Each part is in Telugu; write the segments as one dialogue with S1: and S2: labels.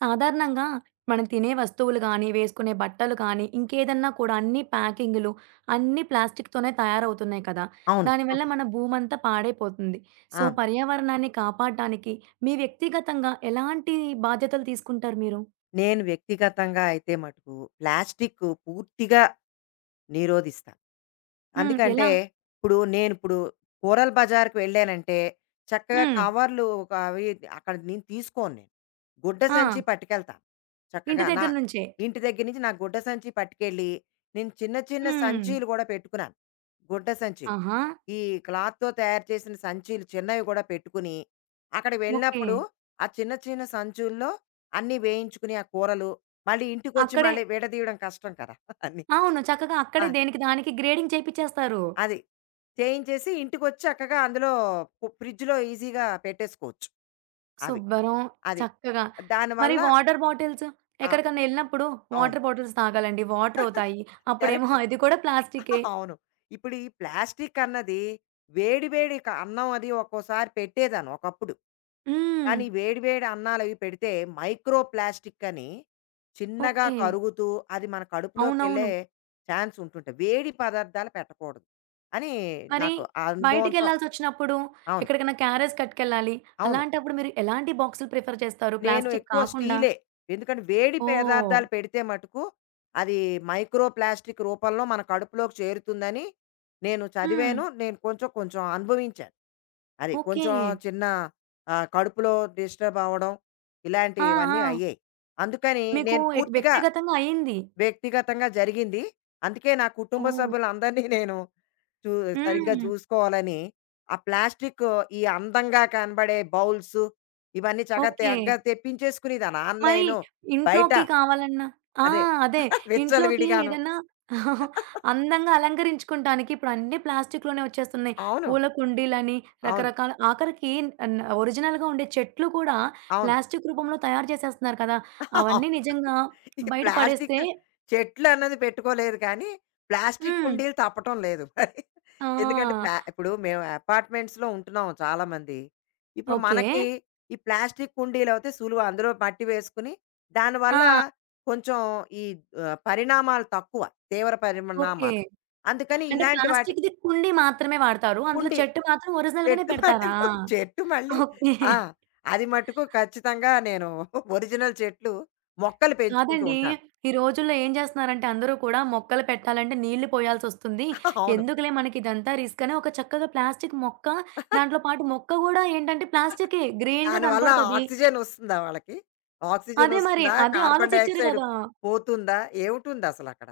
S1: సాధారణంగా మనం తినే వస్తువులు గానీ, వేసుకునే బట్టలు కానీ, ఇంకేదన్నా కూడా అన్ని ప్యాకింగ్‌లు అన్నీ ప్లాస్టిక్‌తోనే తయారవుతున్నాయి కదా!
S2: అవును.
S1: దానివల్ల మన భూమంతా పాడైపోతుంది. సో,
S2: అవును.
S1: పర్యావరణాన్ని కాపాడటానికి మీ వ్యక్తిగతంగా ఎలాంటి బాధ్యతలు తీసుకుంటారు మీరు?
S2: నేను వ్యక్తిగతంగా అయితే మటుకు ప్లాస్టిక్ పూర్తిగా నిరోధిస్తా.
S1: హ్మ్.
S2: అందుకంటే,
S1: ఎలా?
S2: ఇప్పుడు నేనిప్పుడు కూరల బజార్‌కి వెళ్ళానంటే, చక్కగా
S1: హ్మ్.
S2: కవర్లు ఒక అవి అక్కడ నేను తీసుకోను. గుడ్డ
S1: ఆ!
S2: సంచి పట్టుకెళ్తాను.
S1: ఇంటి
S2: చక్కగా నా
S1: దగ్గర నుంచే.
S2: ఇంటి దగ్గర నుంచి నా గుడ్డ సంచి పట్టుకెళ్ళి, నేను చిన్న చిన్న
S1: హ్మ్.
S2: సంచీలు గూడా పెట్టుకున్నాను. గుడ్డ సంచీలు.
S1: ఆహా!
S2: ఈ క్లాత్‌తో తయారు చేసిన సంచీలు చిన్నవి గూడా పెట్టుకుని, అక్కడికి
S1: ఓకే.
S2: వెళ్ళినప్పుడు ఆ చిన్న చిన్న సంచుల్లో అన్నీ వేయించుకుని, ఆ కూరలు మళ్ళీ ఇంటికొచ్చి
S1: అక్కడే
S2: మళ్ళీ విడదీయడం కష్టం కదా! అన్నీ.
S1: అవును. చక్కగా
S2: ఆ!
S1: అక్కడే దేనికి దానికి గ్రేడింగ్ చేపిచ్చేస్తారు.
S2: అది. చేయించేసి ఇంటికొచ్చి చక్కగా అందులో ఫ్రిడ్జ్‌లో ఈజీగా పెట్టేసుకోవచ్చు. అవి.
S1: శుభ్రం,
S2: అది.
S1: చక్కగా. మరి
S2: దానివల్ల
S1: వాటర్ బాటిల్స్
S2: ఆ!
S1: ఎక్కడికన్నా ఎళ్ళినప్పుడు
S2: అవును.
S1: Water bottles తాగాలండి. వాటర్ అవుతాయి. అప్పుడేమో
S2: కరెక్ట్.
S1: అది కూడా ప్లాస్టికే.
S2: అవును. ఇప్పుడు ఈ ప్లాస్టిక్ అన్నది వేడి వేడి అన్నం అది ఒక్కోసారి పెట్టేదాన్ని ఒకప్పుడు.
S1: హ్మ్.
S2: కానీ వేడి వేడి అన్నాలవి పెడితే మైక్రో ప్లాస్టిక్ అని చిన్నగా
S1: ఓకే.
S2: కరుగుతూ అది మన
S1: అవునవును.
S2: కడుపులోకెళ్ళే ఛాన్స్ ఉంటుంటది. వేడి పదార్థాలు పెట్టకూడదు అని
S1: మరి
S2: నాకు ఆ అనుభవంతో
S1: బయటికెళ్ళాల్సొచ్చినప్పుడు
S2: అవును.
S1: ఎక్కడికైనా క్యారేజ్ కట్టుకెళ్ళాలి.
S2: అవును.
S1: అలాంటప్పుడు మీరు ఎలాంటి బాక్సులు ప్రిఫర్ చేస్తారు?
S2: నేను
S1: ప్లాస్టిక్
S2: ఎక్కువ
S1: కాకుండా?
S2: స్టీలే. ఎందుకంటే వేడి
S1: ఓహ్!
S2: పదార్థాలు పెడితే మటుకు అది మైక్రో ప్లాస్టిక్ రూపంలో మన కడుపులోకి చేరుతుందని నేను
S1: హ్మ్.
S2: చదివాను. నేను కొంచెం కొంచెం అనుభవించాను. అది
S1: ఓకే.
S2: కొంచెం చిన్న కడుపులో డిస్టర్బ్ అవ్వడం
S1: ఆ!
S2: ఇలాంటివన్నీ
S1: ఆ!
S2: అయ్యాయి. అందుకని
S1: మీకు
S2: నేను పూర్తిగా
S1: వ్యక్తిగతంగా అయింది.
S2: వ్యక్తిగతంగా జరిగింది. అందుకే నా కుటుంబ
S1: ఓహ్!
S2: సభ్యులందరినీ నేను చూ సరిగ్గా
S1: హ్మ్.
S2: చూసుకోవాలని, ఆ ప్లాస్టికు ఈ అందంగా కనబడే బౌల్స్ ఇవన్నీ చక్కగా
S1: ఓకే.
S2: తెగ్గా తెప్పించేసుకునేదాన్ని.
S1: మరి
S2: ఆన్‌లైను, బయట
S1: ఇంట్లోకి కావాలన్నా ఆ!
S2: అదే
S1: అదే. ఇంట్లోకి
S2: విచ్చలవిడిగాను.
S1: ఏదన్నా అందంగా అలంకరించుకుంటానికి ఇప్పుడు అన్నీ ప్లాస్టిక్‌లోనే వచ్చేస్తున్నాయి.
S2: అవును.
S1: పూల కుండీలని,
S2: అవును.
S1: రకరకాల ఆఖరికి ఆన్ ఒరిజినల్‌గా ఉండే చెట్లు కూడా
S2: అవును.
S1: ప్లాస్టిక్ రూపంలో తయారు చేసేస్తున్నారు కదా! అవన్నీ నిజంగా
S2: ఈ
S1: బయట పడేస్తే
S2: ప్లాస్టిక్ చెట్లు అన్నది పెట్టుకోలేదు కానీ, ప్లాస్టిక్
S1: హ్మ్.
S2: కుండీలు తప్పటం లేదు. మరి ఎందుకంటే
S1: ఆ!
S2: ఇప్పుడు మేము అపార్ట్మెంట్స్‌లో ఉంటున్నాం చాలామంది. ఇప్పుడు
S1: ఓకే.
S2: మనకి ఈ ప్లాస్టిక్ కుండీలవుతే సులువు. అందులో మట్టి వేసుకుని,
S1: ఆ!
S2: దానివల్ల కొంచెం ఈ పరిణామాలు తక్కువ. తీవ్ర
S1: ఓకే.
S2: పరిణామాలు. అందుకని
S1: అంటే
S2: ఇలాంటి వాటి
S1: ప్లాస్టిక్‌ది కుండీ మాత్రమే వాడతారు. అందులో
S2: కుండీ
S1: చెట్టు మాత్రం ఒరిజినల్‌గానే
S2: చెట్టు
S1: పెడతారా?
S2: మటుకు చెట్టు మళ్ళీ
S1: ఓకే.
S2: ఆ! అది మటుకు ఖచ్చితంగా నేను ఒరిజినల్ చెట్లు, మొక్కలు పెంచుకుంటూ
S1: కాదండి.
S2: ఉంటాను.
S1: ఈ రోజుల్లో ఏం జేస్తున్నారంటే అందరూ కూడా మొక్కలు పెట్టాలంటే నీళ్లు పోయాల్సొస్తుంది.
S2: అవును.
S1: ఎందుకులే మనకిదంతా రిస్క్ అని ఒక చక్కగా ప్లాస్టిక్ మొక్క, దాంట్లో పాటు మొక్క గూడా ఏంటంటే ప్లాస్టికే గ్రీన్‌గా
S2: దానివల్ల
S1: కనపడతది.
S2: ఆక్సిజన్ ఒస్తుందా వాళ్ళకి? ఆక్సిజన్
S1: అదే మరి.
S2: ఒస్తుందా?
S1: అదే
S2: కార్బన్
S1: ఆలోచిచ్చారు
S2: డయాక్సైడ్
S1: గదా!
S2: పోతుందా? ఏవుటుందసలక్కడ?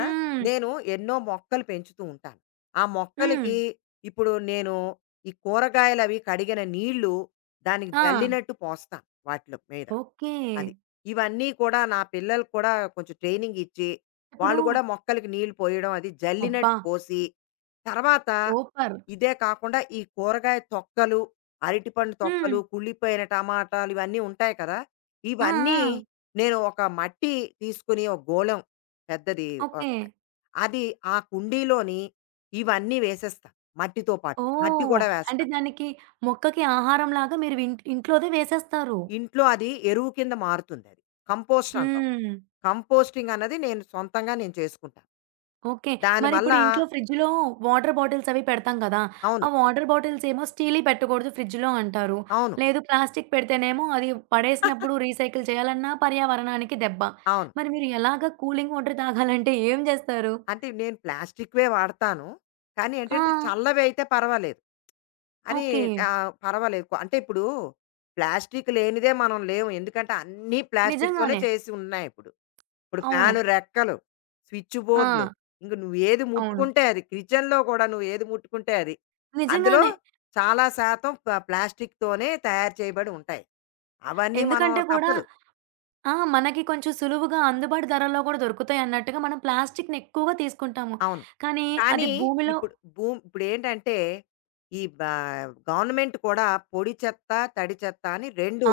S2: ఆ! నేను ఎన్నో మొక్కలు పెంచుతూ ఉంటాను. ఆ
S1: హ్మ్.
S2: మొక్కలకి ఇప్పుడు నేను ఈ కూరగాయలవి కడిగిన నీళ్ళు దానికి
S1: ఆ!
S2: జల్లినట్టు పోస్తాను వాటిలో మీద.
S1: ఓకే.
S2: అది. ఇవన్నీ కూడా నా పిల్లలకి కూడా కొంచెం ట్రైనింగ్ ఇచ్చి,
S1: ఇప్పుడు
S2: వాళ్ళు కూడా మొక్కలకి నీళ్ళు పోయడం అది
S1: అబ్బా!
S2: జల్లినట్టు పోసి, తర్వాత
S1: సూపర్.
S2: ఇదే కాకుండా ఈ కూరగాయ తొక్కలు, అరటిపండు
S1: హ్మ్.
S2: తొక్కలు, కుళ్ళిపోయిన టమాటాలు ఇవన్నీ ఉంటాయి కదా!
S1: ఆ!
S2: ఇవన్నీ
S1: ఆ!
S2: నేను ఒక మట్టి తీసుకుని ఒక గోళం పెద్దది ఒక
S1: ఓకే.
S2: అది ఆ కుండీలోని ఇవన్నీ వేసేస్తా. మట్టితో పాటు. మట్టి
S1: ఓహ్!
S2: కూడా వేస్తా.
S1: అంటే దానికి మొక్కకి ఆహారంలాగా మీరు ఇంట్లోదే వేసేస్తారు.
S2: ఇంట్లో అది ఎరువు కింద మారుతుందది. కంపోస్ట్ అంటాం.
S1: హ్మ్.
S2: కంపోస్టింగ్ అన్నది నేను సొంతంగా చేసుకుంటాను.
S1: ఓకే.
S2: దానివల్ల
S1: మరిప్పుడు ఇంట్లో ఫ్రిడ్జ్‌లో వాటర్ బాటిల్స్ అవి పెడతాం కదా! ఆ
S2: అవును.
S1: వాటర్ బాటిల్స్ ఏమో స్టీల్‌యి పెట్టకూడదు ఫ్రిడ్జ్‌లో అంటారు.
S2: అవును.
S1: లేదు ప్లాస్టిక్ పెడితేనేమో అది పడేసినప్పుడు రీసైకిల్ చేయాలన్నా పర్యావరణానికి దెబ్బ.
S2: అవును.
S1: మరి మీరు ఎలాగా కూలింగ్ వాటర్ తాగాలంటే ఏం జేస్తారు?
S2: అంటే నేను ప్లాస్టిక్‌వే వాడతాను. కానీ
S1: ఆ!
S2: ఏంటంటే చల్లవైతే పర్వాలేదు. అని
S1: ఓకే.
S2: పర్వాలేదు. అంటే ఇప్పుడు ప్లాస్టిక్ లేనిదే మనం లేము. ఎందుకంటే అన్నీ ప్లాస్టిక్‌తోనే
S1: నిజంగానే.
S2: చేసి ఉన్నాయిప్పుడు. ఇప్పుడు
S1: అవును.
S2: ఫ్యాను రెక్కలు, స్విచ్ బోర్డ్‌లు,
S1: ఆ!
S2: ఇంక నువ్వేది
S1: అవును.
S2: ముట్టుకుంటే అది. కిచెన్‌లో కూడా నువ్వేది ముట్టుకుంటే అది. అందులో
S1: నిజంగానే.
S2: చాలా శాతం ప్లాస్టిక్‌తోనే తయారు చేయబడి ఉంటాయి. అవన్నీ మనం
S1: ఎందుకంటే కూడా
S2: తప్పదు.
S1: ఆ! మనకి కొంచెం సులువుగా అందుబాటు ధరల్లో కూడా దొరుకుతాయి అన్నట్టుగా మనం ప్లాస్టిక్‌ని ఎక్కువగా తీసుకుంటాము.
S2: అవును.
S1: కానీ అది
S2: కానీ
S1: భూమిలో
S2: ఇప్పుడు ఇప్పుడేంటంటే, ఈ గవర్నమెంట్ కూడా పొడి చెత్త, తడి చెత్త అని 2
S1: ఆ!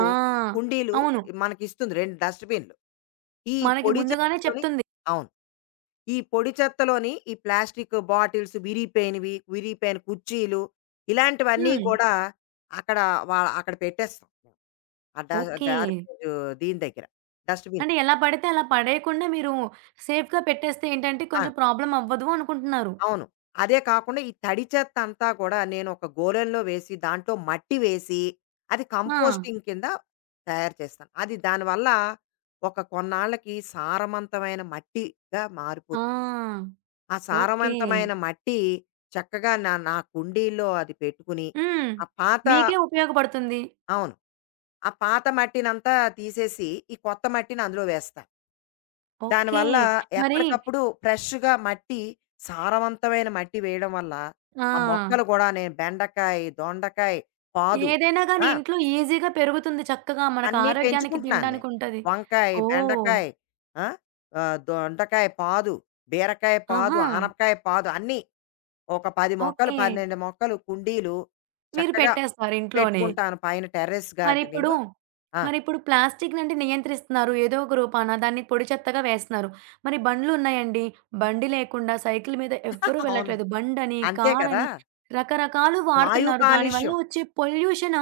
S2: కుండీలు
S1: అవును.
S2: మనకిస్తుంది. 2 డస్ట్‌బిన్‌లు. ఈ
S1: మనకి
S2: పొడి
S1: ముందుగానే
S2: చెత్తతోని
S1: చెప్తుంది.
S2: అవును. ఈ పొడి చెత్తలోని ఈ ప్లాస్టిక్ బాటిల్స్ విరిగిపోయినవి, విరిగిపోయిన కుర్చీలు ఇలాంటివన్నీ
S1: హ్మ్.
S2: కూడా అక్కడ అక్కడ పెట్టేస్తాం. మేము. ఆ డ
S1: ఓకే.
S2: గార్బేజు దీని దగ్గర డస్ట్‌బిన్.
S1: అంటే ఎలా పడితే అలా పడేయకుండా మీరు సేఫ్‌గా పెట్టేస్తే ఏంటంటే
S2: ఆ!
S1: కొంచెం ప్రాబ్లమ్ అవ్వదు అనుకుంటున్నారు.
S2: అవును. అదే కాకుండా ఈ తడి చెత్త అంతా కూడా నేను ఒక గోళంలో వేసి దాంట్లో మట్టి వేసి అది
S1: ఆ!
S2: కంపోస్టింగ్ కింద తయారు చేస్తాను. అది దానివల్ల ఒక కొన్నాళ్ళకి సారవంతమైన మట్టిగా మారిపోతుంది.
S1: ఆ!
S2: ఆ
S1: ఓకే.
S2: సారవంతమైన మట్టి చక్కగా నా నా కుండీల్లో అది పెట్టుకుని,
S1: హ్మ్.
S2: ఆ పాత
S1: మీకే ఉపయోగపడుతుంది.
S2: అవును. ఆ పాత మట్టినంతా తీసేసి, ఈ కొత్త మట్టిని అందులో వేస్తా.
S1: ఓకే.
S2: దానివల్ల
S1: మరి
S2: ఎప్పటికప్పుడు ఫ్రెష్‌గా మట్టి, సారవంతమైన మట్టి వేయడం వల్ల, ఆ మొక్కలు
S1: ఆ!
S2: కూడా నేను బెండకాయ, దొండకాయ, పాదు
S1: ఏదైనా గాని
S2: ఆ!
S1: ఇంట్లో ఈజీగా పెరుగుతుంది చక్కగా. మనకు
S2: అన్నీ
S1: ఆరోగ్యానికి
S2: పెంచుకుంటున్నాను నేను.
S1: తినడానికి ఉంటది.
S2: వంకాయ,
S1: ఓహ్!
S2: బెండకాయ, ఆ! దొండకాయ పాదు, బీరకాయ పాదు,
S1: ఆహా!
S2: ఆనపకాయ పాదు అన్నీ. ఒక 10 మొక్కలు,
S1: ఓకే.
S2: 12 మొక్కలు కుండీలు
S1: మీరు
S2: చక్కగా
S1: పెట్టేస్తారు ఇంట్లోనే.
S2: పెట్టుకుంటాను పైన టెర్రస్
S1: మరిప్పుడు,
S2: గార్డెనింగు. ఆ!
S1: మరిప్పుడు ప్లాస్టిక్ నుండి నియంత్రిస్తున్నారు ఏదో ఒక రూపాన. దాన్ని పొడి చెత్తగా వేస్తున్నారు. మరి బండ్లున్నాయండి. బండి లేకుండా సైకిల్ మీద ఎవ్వరూ
S2: అవును.
S1: వెళ్ళట్లేదు. బండని,
S2: అంతే కదా!
S1: కారని రకరకాలు
S2: వాయు
S1: వాడుతున్నారు. దానివల్ల
S2: కాలుష్యం.
S1: వచ్చే పొల్యూషన్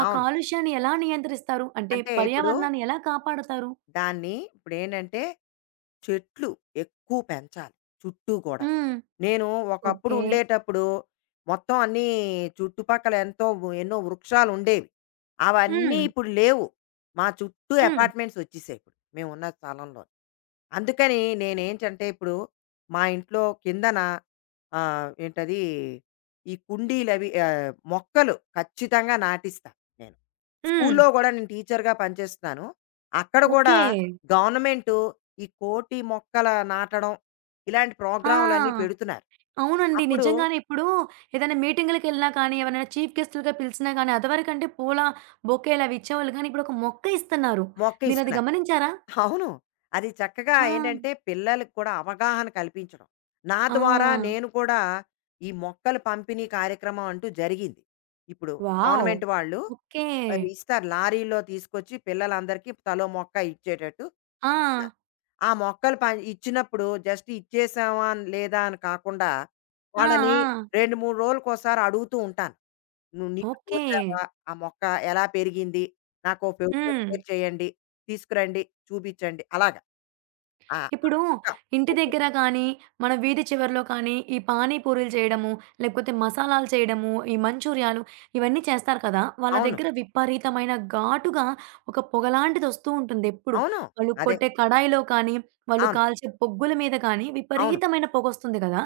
S1: ఆ
S2: అవును.
S1: కాలుష్యాన్ని ఎలా నియంత్రిస్తారు? అంటే
S2: అంటే ఇప్పుడు
S1: పర్యావరణాన్ని ఎలా కాపాడతారు?
S2: దాన్ని ఇప్పుడేంటంటే చెట్లు ఎక్కువ పెంచాలి చుట్టూ గూడా.
S1: హ్మ్.
S2: నేను ఒకప్పుడు
S1: ఓకే.
S2: ఉండేటప్పుడు మొత్తం అన్నీ చుట్టుపక్కల ఎంతో ఎన్నో వృక్షాలుండేవి. అవన్నీ
S1: హ్మ్.
S2: ఇప్పుడు లేవు. మా చుట్టూ
S1: హ్మ్.
S2: అపార్ట్మెంట్స్ వచ్చేసాయి ఇప్పుడు మేమున్న స్థలంలో. అందుకని నేనేంటంటే ఇప్పుడు మా ఇంట్లో కిందన ఏంటది ఈ కుండీలవి మొక్కలు ఖచ్చితంగా నాటిస్తా నేను.
S1: హ్మ్.
S2: స్కూల్లో గూడా నేను టీచర్‌గా పనిచేస్తున్నాను. అక్కడ గూడా
S1: ఓకే.
S2: గవర్నమెంటు ఈ కోటి మొక్కల నాటడం ఇలాంటి
S1: ఆ!
S2: ప్రోగ్రాములన్నీ పెడుతున్నారు.
S1: అవునండి.
S2: అప్పుడు
S1: నిజంగానే ఇప్పుడు ఏదైనా మీటింగులకెళ్ళినా కానీ, ఎవరైనా చీఫ్ గెస్ట్‌లుగా పిలిచినా గానీ, అదివరకంటే పూల బొకేలు అవి ఇచ్చేవాళ్ళు గానీ, ఇప్పుడు ఒక మొక్క ఇస్తున్నారు.
S2: మొక్క
S1: మీరది
S2: ఇస్తున్నారు.
S1: గమనించారా?
S2: అవును. అది చక్కగా
S1: ఆ!
S2: ఏంటంటే పిల్లలకి కూడా అవగాహన కల్పించడం. నా
S1: ఆ!
S2: ద్వారా నేను కూడా ఈ మొక్కలు పంపిణీ కార్యక్రమం అంటూ జరిగింది. ఇప్పుడు
S1: వావ్!
S2: గవర్నమెంట్ వాళ్ళు
S1: ఓకే.
S2: ఇస్తారు లారీలో తీసుకొచ్చి పిల్లలందరికీ తలో మొక్క ఇచ్చేటట్టు
S1: ఆ!
S2: ఇస్తున్నారు. ఆ మొక్కలు ఇచ్చినప్పుడు జస్ట్ ఇచ్చేసామా అని లేదా అని కాకుండా
S1: ఆ!
S2: వాళ్ళని
S1: ఆ!
S2: 2, 3 రోజులకోసారి అడుగుతూ ఉంటాను. నువ్వు నీళ్ళు
S1: ఓకే.
S2: పోసావా? ఆ మొక్క ఎలా పెరిగింది? నాకో ఫోటో
S1: హ్మ్.
S2: షేర్ చేయండి. తీసుకురండి, చూపించండి. అలాగా. ఆ! ఆ
S1: ఇప్పుడు
S2: మొక్క
S1: ఇంటి
S2: ఫోటో.
S1: దగ్గర కానీ, మన వీధి చివరలో కానీ, ఈ పానీ పూరీలు చేయడము, లేకపోతే మసాలాలు చేయడము, ఈ మంచూరియాలు ఇవన్నీ చేస్తారు కదా! వాళ్ళ
S2: అవును.
S1: దగ్గర విపరీతమైన ఘాటుగా ఒక పొగలాంటిదొస్తూ ఉంటుందెప్పుడు.
S2: అవును.
S1: వాళ్ళు
S2: అదే.
S1: కొట్టే కడాయిలో కానీ, వాళ్ళు
S2: అవును.
S1: కాల్చే బొగ్గుల మీద కానీ
S2: అవును.
S1: విపరీతమైన పొగొస్తుంది కదా!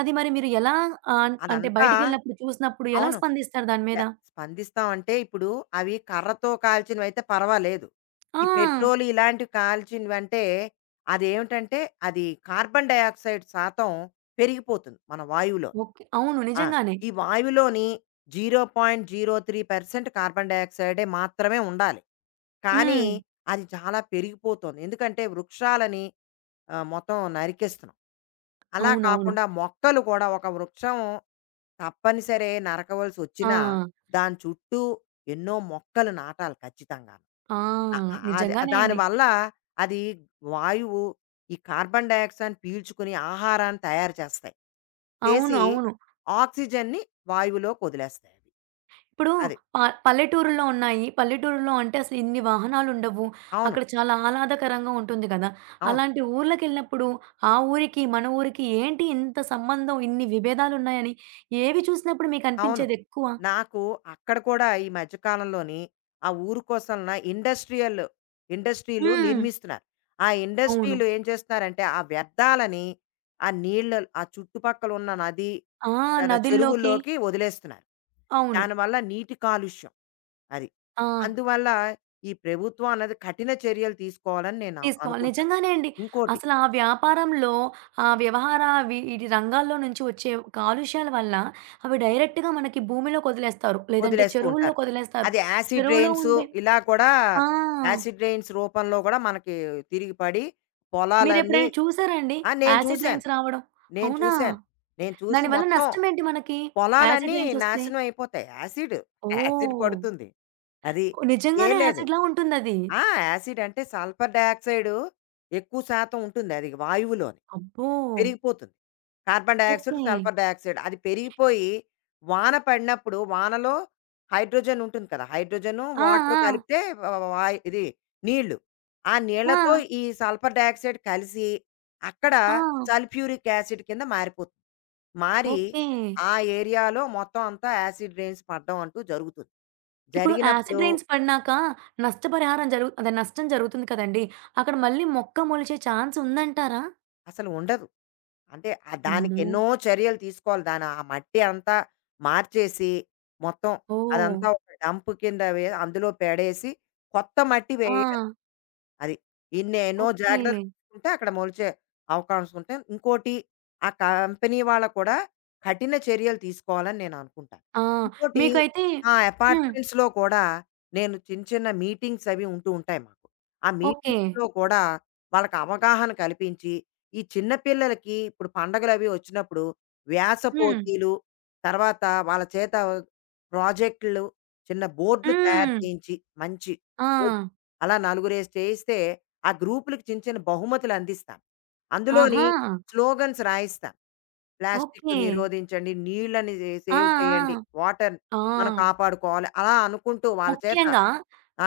S1: అది మరి మీరు ఎలా అంటే
S2: అదంతా
S1: బయటికెళ్ళినప్పుడు చూసినప్పుడు ఎలా
S2: అవును.
S1: స్పందిస్తారు దాని
S2: ఎ
S1: మీద?
S2: స్పందిస్తాం అంటే ఇప్పుడు అవి కర్రతో కాల్చినవైతే పర్వాలేదు.
S1: ఆ!
S2: ఈ పెట్రోల్ ఇలాంటివి కాల్చినవంటే అదేమిటంటే అది ఏమిటంటే అది కార్బన్ డయాక్సైడ్ శాతం పెరిగిపోతుంది మన వాయువులో.
S1: ఓకే. అవును.
S2: ఆ!
S1: నిజంగానే.
S2: ఈ వాయువులోని 0.03% కార్బన్ డయాక్సైడే మాత్రమే ఉండాలి. కానీ
S1: హ్మ్.
S2: అది చాలా పెరిగిపోతోంది. ఎందుకంటే వృక్షాలని మొత్తం నరికేస్తున్నాం. అలా
S1: అవునవును.
S2: కాకుండా మొక్కలు కూడా ఒక వృక్షం తప్పనిసరే
S1: ఆ!
S2: నరకవలసొచ్చినా, దాని చుట్టూ ఎన్నో మొక్కలు నాటాలి ఖచ్చితంగాను.
S1: ఆ!
S2: అ అ అది
S1: నిజంగానే అండి.
S2: దానివల్ల అది వాయువు ఈ కార్బన్ డయాక్సైడ్‌ని పీల్చుకుని ఆహారాన్ని తయారు చేస్తాయి.
S1: అవును.
S2: చేసి
S1: అవును.
S2: ఆక్సిజన్‌ని వాయువులోకొదిలేస్తాయి.
S1: ఇప్పుడు
S2: అది.
S1: ప పల్లెటూరులో ఉన్నాయి. పల్లెటూరులో అంటే అసలు ఇన్ని వాహనాలుండవు.
S2: అవును.
S1: అక్కడ చాలా ఆహ్లాదకరంగా ఉంటుంది కదా!
S2: అవును.
S1: అలాంటి ఊర్లకెళ్ళినప్పుడు ఆ ఊరికి, మన ఊరికి ఏంటి ఇంత సంబంధం, ఇన్ని విభేదాలున్నాయని ఏవి చూసినప్పుడు
S2: అవును.
S1: మీకనిపించేదెక్కువ?
S2: నాకు అక్కడ కూడా ఈ మధ్య కాలంలోని ఆ ఊరు కోసం ఇండస్ట్రియల్ ఇండస్ట్రీలు
S1: హ్మ్.
S2: నిర్మిస్తున్నారు. ఆ
S1: అవును.
S2: ఇండస్ట్రీలు ఏం చేస్తున్నారంటే ఆ వ్యర్థాలని ఆ నీళ్ళ ఆ చుట్టుపక్కల ఉన్న నది
S1: ఆ!
S2: తన
S1: నదుల్లోకి
S2: చెరువుల్లోకి వదిలేస్తున్నారు.
S1: అవును.
S2: దానివల్ల నీటి కాలుష్యం అది.
S1: ఆ!
S2: అందువల్ల ఈ ప్రభుత్వం అన్నది కఠిన చర్యలు తీసుకోవాలని నేను
S1: తీసుకోవాలి.
S2: అనుకుంటాను.
S1: నిజంగానే అండి.
S2: ఇంకోటి
S1: అసలా వ్యాపారంలో వ్యవహార ఇటి రంగాల్లో నుంచి వచ్చే కాలుష్యాల వల్ల అవి డైరెక్ట్‌గా మనకి భూమిలోకి వదిలేస్తారు. లేదంటే
S2: వదిలేస్తూ ఉంటారు.
S1: చెరువుల్లోకి వదిలేస్తారు.
S2: అది యాసిడ్
S1: చెరువులో
S2: రెయిన్సు
S1: ఉండే
S2: ఇలా కూడా
S1: ఆ!
S2: యాసిడ్ రెయిన్స్ రూపంలో గూడా మనకి తిరిగి పడి పొలాలన్నీ
S1: మీరెప్పుడైనా చూసారా అండి?
S2: ఆ! నేను
S1: యాసిడ్
S2: చూసాను.
S1: రైన్స్ రావడం?
S2: నేను
S1: అవునా?
S2: చూసాను. నేను చూసి
S1: దానివల్ల
S2: మొత్తం
S1: నష్టం ఏంటి మనకి? యాసిడ్
S2: పొలాలన్నీ
S1: రైన్స్ వస్తే?
S2: నాశనం అయిపోతాయి. Acid, acid
S1: oh!
S2: పడుతుంది. అది. ఏం
S1: నిజంగానే
S2: లేదు.
S1: యాసిడ్‌లా ఉంటుందది.
S2: ఆ! యాసిడ్ అంటే సల్ఫర్ డయాక్సైడ్ ఎక్కువ శాతం ఉంటుంది అది వాయువులోని.
S1: అబ్బో!
S2: పెరిగిపోతుంది. Carbon dioxide,
S1: okay.
S2: Sulphur dioxide అది పెరిగిపోయి వాన పడినప్పుడు వానలో హైడ్రోజన్ ఉంటుంది కదా! హైడ్రోజను,
S1: ఆ!
S2: వాటర్
S1: ఆ!
S2: కలిపితే వ వాయ్ ఇది నీళ్ళు. ఆ
S1: ఆ!
S2: నీళ్ళతో ఈ సల్ఫర్ డయాక్సైడ్ కలిసి అక్కడ
S1: ఆ!
S2: సల్ఫ్యూరిక్ యాసిడ్ కింద మారిపోతుంది. మారి
S1: ఓకే.
S2: ఆ ఏరియాలో మొత్తం అంతా యాసిడ్ రెయిన్స్ పడ్డం అంటూ జరుగుతుంది.
S1: ఇప్పుడు
S2: జరిగినప్పుడు
S1: యాసిడ్ రైన్స్ పడినాక నష్టపరిహారం జరుగు అదే నష్టం జరుగుతుంది కదండీ! అక్కడ మళ్ళీ మొక్క మొలిచే ఛాన్స్ ఉందంటారా?
S2: అసలు ఉండదు. అంటే దానికి
S1: అమ్మో!
S2: ఎన్నో చర్యలు తీసుకోవాలి. దాని ఆ మట్టి అంతా మార్చేసి, మొత్తం
S1: ఓహ్!
S2: అదంతా ఒక డంప్ కింద అందులో పడేసి కొత్త మట్టి
S1: ఆ!
S2: వేయాలి. అది. ఇన్ని ఎన్నో
S1: ఓకే.
S2: జాగ్రత్తలు తీసుకుంటే అక్కడ మొలిచే అవకాశం ఉంటే ఇంకోటి ఆ కంపెనీ వాళ్ళు కూడా కఠిన చర్యలు తీసుకోవాలని నేను అనుకుంటాను.
S1: ఆ!
S2: ఇంకోటి
S1: మీకైతే
S2: ఆ
S1: హ్మ్.
S2: అపార్ట్మెంట్స్‌లో కూడా నేను చిన్న చిన్న మీటింగ్స్ అవి ఉంటూ ఉంటాయి మాకు. ఆ
S1: ఓకే.
S2: మీటింగ్స్‌లో కూడా వాళ్ళకి అవగాహన కల్పించి ఈ చిన్న పిల్లలకి ఇప్పుడు పండగలు అవి వచ్చినప్పుడు వ్యాస
S1: హ్మ్.
S2: పోటీలు, తర్వాత వాళ్ళ చేత ప్రాజెక్టులు, చిన్న బోర్డులు తయారు
S1: హ్మ్.
S2: చేయించి మంచి
S1: ఆ!
S2: అలా నలుగురేసి చేయిస్తే, ఆ గ్రూపులకి చిన్న చిన్న బహుమతులు అందిస్తాను. అందులోని
S1: ఆహా!
S2: స్లోగన్స్ రాయిస్తాను. Plastic
S1: okay.
S2: నిరోధించండి, నీళ్ళని
S1: ఆ!
S2: సేవ్ చేయండి,
S1: ఆ!
S2: వాటర్‌ని
S1: ఆ!
S2: మనం కాపాడుకోవాలి. అలా అనుకుంటూ వాళ్ళ చేత
S1: ముఖ్యంగా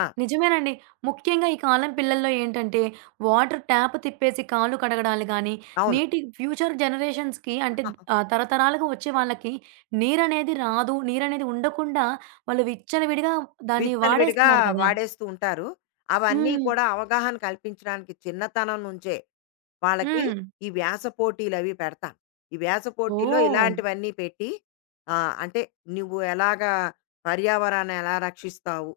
S2: ఆ!
S1: నిజమేనండి. ముఖ్యంగా ఈ కాలం పిల్లల్లో ఏంటంటే, వాటర్ ట్యాప్ తిప్పేసి కాళ్ళు కడగడాలు గానీ,
S2: అవును.
S1: నీటి ఫ్యూచర్ జనరేషన్స్‌కి అంటే తరతరాలుగా వచ్చే వాళ్ళకి నీరనేది రాదు. నీరనేది ఉండకుండా వాళ్ళు విచ్చలవిడిగా దాన్ని
S2: విచ్చలవిడిగా
S1: వాడేస్తున్నారు కదా!
S2: వాడేస్తూ ఉంటారు. అవన్నీ
S1: హ్మ్.
S2: కూడా అవగాహన కల్పించడానికి చిన్నతనం నుంచే వాళ్ళకి
S1: హ్మ్.
S2: ఈ వ్యాస పోటీలవి పెడతాను. ఈ వ్యాస పోటీల్లో
S1: ఓహ్!
S2: ఇలాంటివన్నీ పెట్టి అంటే నువ్వు ఎలాగా పర్యావరణాన్ని ఎలా రక్షిస్తావు?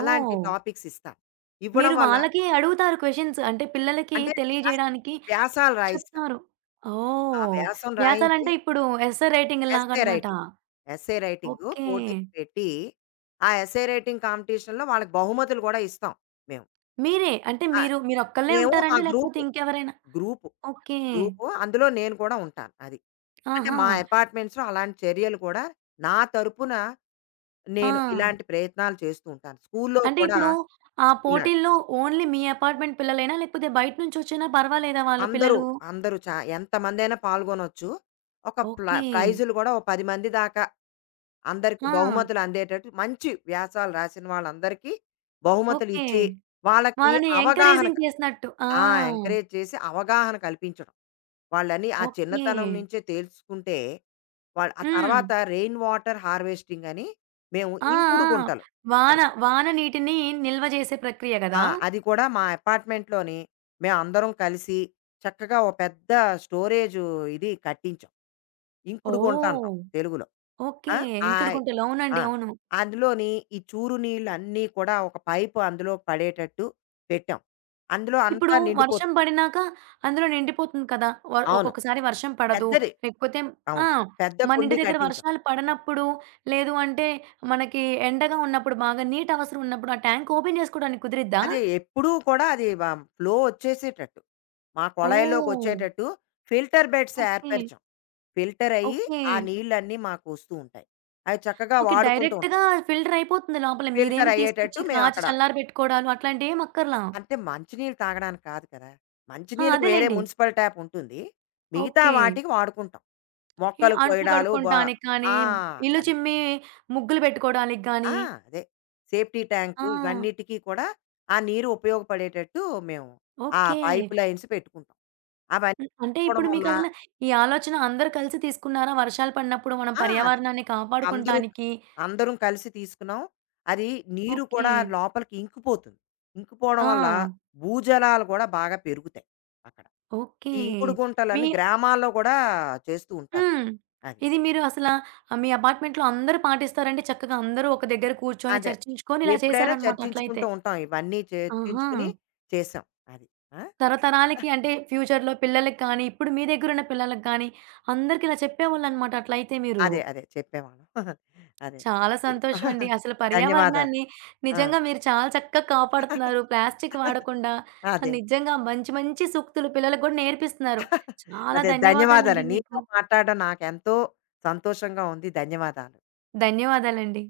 S2: అలాంటి టాపిక్స్ ఇస్తాను. ఇవ్వడం
S1: మీరు
S2: వల్ల
S1: వాళ్ళకి అడుగుతారు క్వెషన్స్. అంటే పిల్లలకి
S2: అంటే వ్యాసం,
S1: తెలియజేయడానికి
S2: వ్యాసాలు రాయిస్తాను.
S1: చెప్తారు.
S2: ఆ
S1: ఓహ్!
S2: వ్యాసం రాయించి
S1: వ్యాసాలంటే ఇప్పుడు ఎస్సే
S2: ఎస్సే
S1: రైటింగ్‌లాగనమాట.
S2: రైటింగ్. Essay writing
S1: okay.
S2: పోటీలు పెట్టి, ఆ ఎస్సే రైటింగ్ కాంపిటీషన్‌లో వాళ్ళకి బహుమతులు కూడా ఇస్తాం మేము.
S1: మీరే. అంటే
S2: ఆ!
S1: మీరొక్కళ్ళే
S2: మేము మా
S1: ఉంటారండి? లేకపోతే ఇంకెవరైనా?
S2: Group,
S1: okay.
S2: గ్రూపు అందులో నేను కూడా ఉంటాను. అది. అంటే
S1: ఆహా!
S2: మా అపార్ట్మెంట్స్‌లో అలాంటి చర్యలు కూడా నా తరపున
S1: ఆ!
S2: నేను ఇలాంటి ప్రయత్నాలు చేస్తూ ఉంటాను. స్కూల్లో
S1: అంటే
S2: కూడా
S1: ఇప్పుడు ఆ
S2: ఇలా
S1: పోటీల్లో ఓన్లీ మీ అపార్ట్‌మెంట్ పిల్లలేనా? లేకపోతే బయట నుంచొచ్చినా పర్వాలేదా వాళ్ళ
S2: అందరూ,
S1: పిల్లలు?
S2: అందరూ ఎంతమందైనా పాల్గొనొచ్చు. ఒక
S1: ఓకే.
S2: ప్రైజులు గూడా ఓ 10 మంది దాకా అందరికి
S1: ఆ!
S2: బహుమతులు అందేటట్టు మంచి వ్యాసాలు రాసిన వాళ్ళందరికీ
S1: ఓకే.
S2: బహుమతులిచ్చి, వాళ్ళకి
S1: వాళ్ళని
S2: అవగాహన క
S1: ఎంకరేజింగ్ చేసినట్టు. ఆ!
S2: ఆ! ఎంకరేజ్ చేసి అవగాహన కల్పించడం. వాళ్ళని ఆ
S1: ఓకే.
S2: చిన్నతనం నుంచే తెలుసుకుంటే, వాళ్ళు ఆ
S1: హ్మ్.
S2: తర్వాత రెయిన్ వాటర్ హార్వెస్టింగ్ అని మేము
S1: ఆ!
S2: ఇంకుడు
S1: ఆ!
S2: గుంటలు
S1: వాన
S2: కడతాం.
S1: వాన నీటిని నిల్వ చేసే ప్రక్రియ
S2: ఆ!
S1: గదా!
S2: అది కూడా మా అపార్ట్మెంట్‌లోని మేమందరం కలిసి చక్కగా ఓ పెద్ద స్టోరేజు ఇది కట్టించాం. ఇంకుడు గుంట అంటాం
S1: ఓహ్!
S2: తెలుగులో. ఆ!
S1: ఓకే. ఇంకుడు
S2: ఆయ్
S1: గుంటలు.
S2: ఆ!
S1: అవునండి. అవును.
S2: అందులోని ఈ చూరు నీళ్ళు అన్నీ కూడా ఒక పైపు అందులో పడేటట్టు పెట్టాం. అందులో అంతా
S1: ఇప్పుడు
S2: నిండిపోతుంది.
S1: వర్షం పడినాక అందులో నిండిపోతుంది కదా!
S2: అవును.
S1: ఒక్కొక్కసారి వర్షం పడదు.
S2: పెద్దది.
S1: లేకపోతే ఆ!
S2: అవును. పెద్ద
S1: మన ఇంటి
S2: కుండీ
S1: దగ్గర
S2: కట్టించాం.
S1: వర్షాలు పడనప్పుడు, లేదు అంటే మనకి ఎండగా ఉన్నప్పుడు, బాగా నీటి అవసరం ఉన్నప్పుడు ఆ ట్యాంక్ ఓపెన్ చేసుకోవడానికి కుదిరిద్దా?
S2: అది ఎప్పుడూ కూడా అది ఫ్లో వచ్చేసేటట్టు, మా
S1: ఓహ్!
S2: కొళాయిలోకొచ్చేటట్టు ఫిల్టర్ బెడ్స్
S1: ఓకే.
S2: ఏర్పరిచాం. ఫిల్టర్ అయ్యి,
S1: ఓకే.
S2: ఆ నీళ్ళన్నీ మాకు వస్తూ ఉంటాయి. అవి చక్కగా
S1: ఓకే.
S2: వాడుకుంటూ ఉంటాం.
S1: డైరెక్ట్‌గా ఫిల్టర్ అయిపోతుంది లోపల.
S2: ఫిల్టర్
S1: మీరేమి
S2: అయ్యేటట్టు
S1: తీసుకొచ్చి కాచి
S2: మేమక్కడ
S1: చల్లారి పెట్టుకోవడాలు అట్లాంటియేమి అక్కర్లా.
S2: అంటే మంచినీళ్ళు తాగడానికి కాదు కదా!
S1: ఆ!
S2: మంచినీళ్ళకి వేరే
S1: అదేలెండి.
S2: మున్సిపల్ ట్యాప్ ఉంటుంది. మిగతా
S1: ఓకే.
S2: వాటికి వాడుకుంటాం.
S1: ఈ
S2: మొక్కలు
S1: అంట్లు
S2: కొయ్యడాలు
S1: కడుక్కుంటానికి కానీ,
S2: ఆ!
S1: ఇల్లు
S2: అది.
S1: చిమ్మి ముగ్గులు పెట్టుకోవడానికి
S2: ఆ!
S1: గానీ.
S2: అదే. సేఫ్టీ ట్యాంకు
S1: ఆ!
S2: ఇవన్నిటికి కూడా ఆ నీరు ఉపయోగపడేటట్టు మేము ఆ
S1: ఓకే.
S2: పైప్ లైన్స్ పెట్టుకుంటాం. అవన్నీ
S1: హ్మ్. అంటే
S2: పెట్టుకోవడం
S1: ఇప్పుడు
S2: వల్ల
S1: మీకసల ఈ ఆలోచన అందరూ కలిసి తీసుకున్నారా? వర్షాలు పడినప్పుడు మనం
S2: ఆ! అదే.
S1: పర్యావరణాన్ని
S2: అందరూ
S1: కాపాడుకుంటానికి.
S2: అందరం కలిసి తీసుకున్నాం. అది నీరు
S1: ఓకే.
S2: కూడా లోపలికి ఇంకిపోతుంది. ఇంకిపోవడం వల్ల
S1: ఆ!
S2: భూజలాలు కూడా బాగా పెరుగుతాయి అక్కడ.
S1: ఓకే.
S2: ఈ ఇంకుడు
S1: మీ
S2: గుంటలని గ్రామాల్లో గూడా చేస్తూ ఉంటారు.
S1: హ్మ్.
S2: అది.
S1: ఇది మీరు అసల మీ అపార్ట్‌మెంట్‌లో అందరూ పాటిస్తారండి చక్కగా అందరూ ఒక దగ్గర కూర్చొని
S2: అదే.
S1: చర్చించుకొని ఇలా
S2: ఎప్పుడైనా
S1: చేశారనమాట అట్లయితే.
S2: చర్చించుకుంటూ ఉంటాం. ఇవన్నీ
S1: ఆహా!
S2: చర్చించుకుని చేసాం. అది. ఆ!
S1: తరతరాలకి అంటే ఫ్యూచర్‌లో పిల్లలకి కానీ, ఇప్పుడు మీ దగ్గరున్న పిల్లలకి కానీ అందరికి ఇలా చెప్పేవాళ్ళనమాట అట్లయితే మీరు.
S2: అదే. అదే. చెప్పేవాళ్ళం. అదే.
S1: చాలా సంతోషం అండి. అసలు
S2: ధన్యవాదాలు.
S1: పర్యావరణాన్ని
S2: ఆ!
S1: నిజంగా మీరు చాలా చక్కగా కాపాడుతున్నారు. ప్లాస్టిక్ వాడకుండా
S2: అదే.
S1: నిజంగా మంచి మంచి సూక్తులు పిల్లలకి గూడా నేర్పిస్తున్నారు. చాలా
S2: అదే.
S1: ధన్యవాదాలండి
S2: ధన్యవాదాలండి.
S1: మీకు.
S2: నీతో మాట్లాడడం నాకెంతో సంతోషంగా ఉంది. ధన్యవాదాలు.
S1: ధన్యవాదాలండి.